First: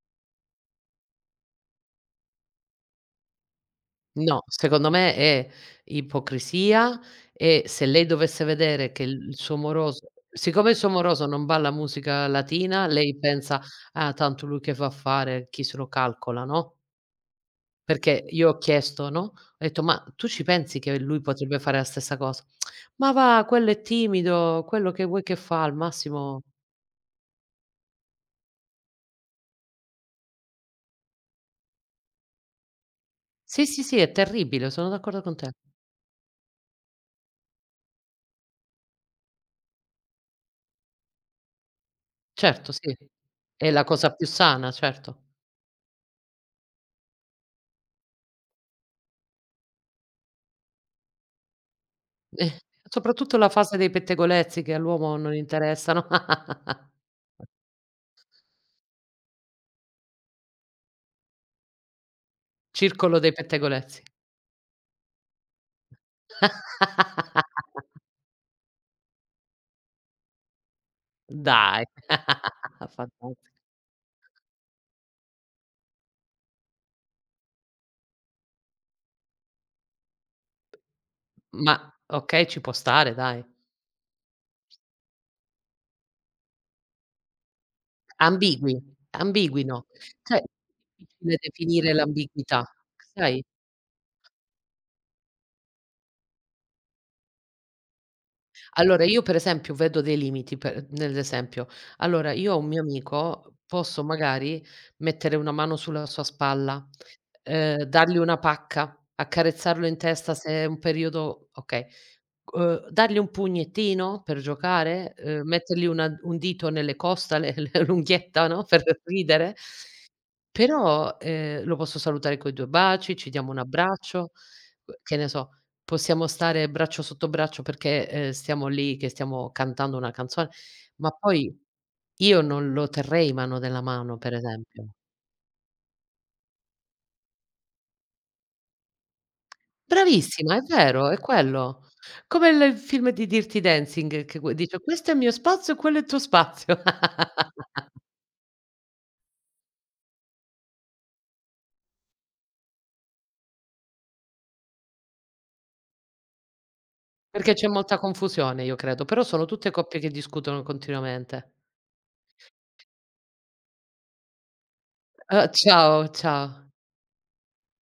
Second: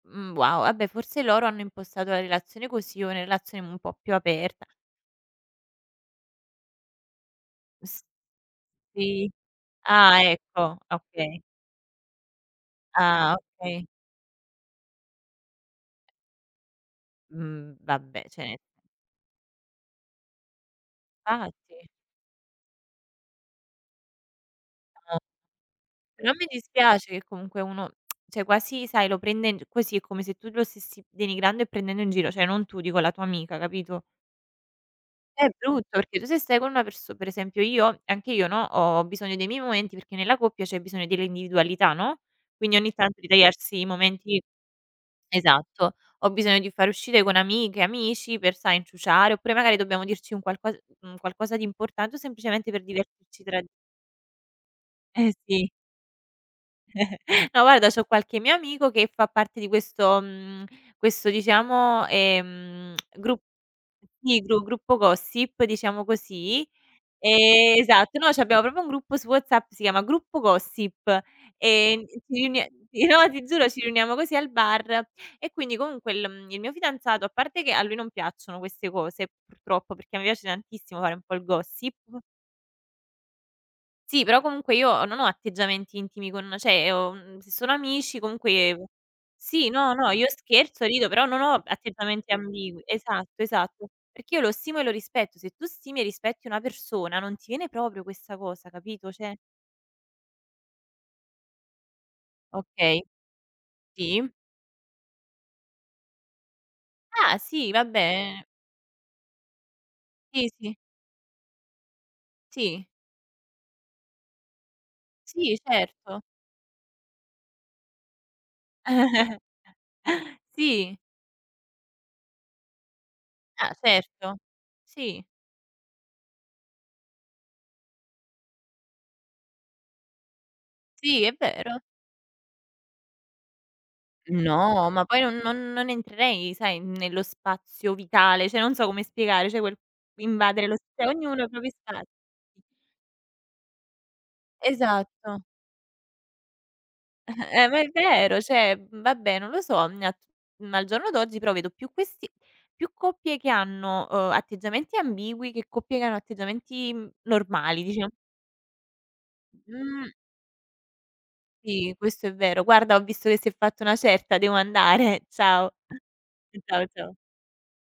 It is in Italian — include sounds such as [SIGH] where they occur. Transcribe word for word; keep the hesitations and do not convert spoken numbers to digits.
Mh, wow. Ah beh, forse loro hanno impostato la relazione così o una relazione un po' più No. aperta. Secondo me è ipocrisia e se S lei dovesse vedere che l sì. il suo moroso Ah, siccome il ecco. suo moroso Okay. non balla musica latina lei Ah pensa: okay. "Ah, tanto lui che va a fare. Chi se lo calcola." no? Mh, Perché vabbè, ceh, io ne ho chiesto, no, ho detto: "Ma tu ci pensi che lui Ah, potrebbe fare la ti stessa cosa?" [SMACKS LIPS] "Ma va, quello è timido, quello che Ah. vuoi che fa, al Però massimo" mi dispiace che comunque uno [SMACKS LIPS] ceh, quasi sai, lo prendendo così è come se tu lo stessi denigrando e prendendo in giro, ceh, non tu, dico la tua amica, Sì, sì, sì. capito? È terribile, sono d'accordo con È te. brutto, perché tu se stai con una perso per esempio, io ho anche io no, ho ho bisogno dei miei momenti perché nella coppia c'è bisogno dell'individualità, no, Certo, quindi ogni sì. tanto È ritagliarsi la i cosa più momenti sana, certo. esatto. Ho bisogno di far uscite con amiche, amici per sai, inciuciare oppure magari dobbiamo dirci un qualco un qualcosa di importante o Eh, semplicemente per soprattutto divertirci la tra di fase dei pettegolezzi che all'uomo Eh, non sì. interessano. [CHUCKLES] [LAUGHS] No, guarda c'ho qualche mio amico che fa parte di questo mhmm, questo diciamo, ehm Circolo dei gru pettegolezzi. sì, gru gruppo gossip diciamo così, ehm [LAUGHS] esatto. Noi c'abbiamo proprio un gruppo su WhatsApp si chiama "gruppo gossip" Dai. e ci riunie [LAUGHS] no, Fantastico. ti giuro, ci riuniamo così al bar e quindi comunque l mhmm, il mio fidanzato a parte che a lui non piacciono queste cose purtroppo perché a me piace tantissimo fare un po' il Ma gossip. okay, ci può stare dai. Sì, però comunque io ho non ho atteggiamenti intimi con ceh, ho, mhmm se sono amici Ambigui, comunque ambigui sì, no. no, no. Io ceh, è scherzo rido però difficile non ho definire atteggiamenti l'ambiguità, ambigui esatto, sai? esatto. Perché io lo stimo e lo rispetto. Se tu stimi e rispetti una persona non ti viene proprio questa cosa Allora, capito, io ceh pre esempio vedo dei limiti per nell'esempio. Allora, io ho un mio Okay. amico, posso Sì. magari mettere una mano sul sulla sua spalla, Ah, sì, uhm, vabbè dargli una e pacca, accarezzarlo in testa Sì, se è sì. un periodo okay. Sì. Uhm, dargli un pugnettino per giocare, uhm, Sì, mettergli una certo. un dito nelle costole, l l'unghietta no, per [CHUCKLES] ridere. Sì. Però, uhm, lo posso salutare coi due baci, ci diamo un Ah, abbraccio, certo. que che Sì. ne so, possiamo stare braccio sotto braccio perché, uhm, stiamo lì che stiamo cantando una canzone, ma Sì, è poi vero. io non lo terrei mano nella mano per No, esempio. ma poi non non non entrerei sai, nello spazio vitale, ceh non so come spiegare, ceh quel Bravissima, è invadere lo s ceh, vero, è ognuno i propri quello. spazi. Come il film di "Dancing" che que dice: "Questo è il mio Esatto. spazio e quello è il tuo spazio." [CHUCKLES] Eh, ma è [LAUGHS] vero. ceh, vabbè non lo so, mhmm, nat ma al giorno d'oggi però vedo più questi più coppie che hanno, uhm, atteggiamenti ambigui che coppie che hanno atteggiamenti Perché c'è normali molta diciam confusione io credo, però sono tutte coppie che Mh. discutono continuamente. Sì, questo è vero. Guarda, ho visto che si è fatto una certa, devo andare. Uhm, Ciao. ciao, ciao. Ciao, ciao.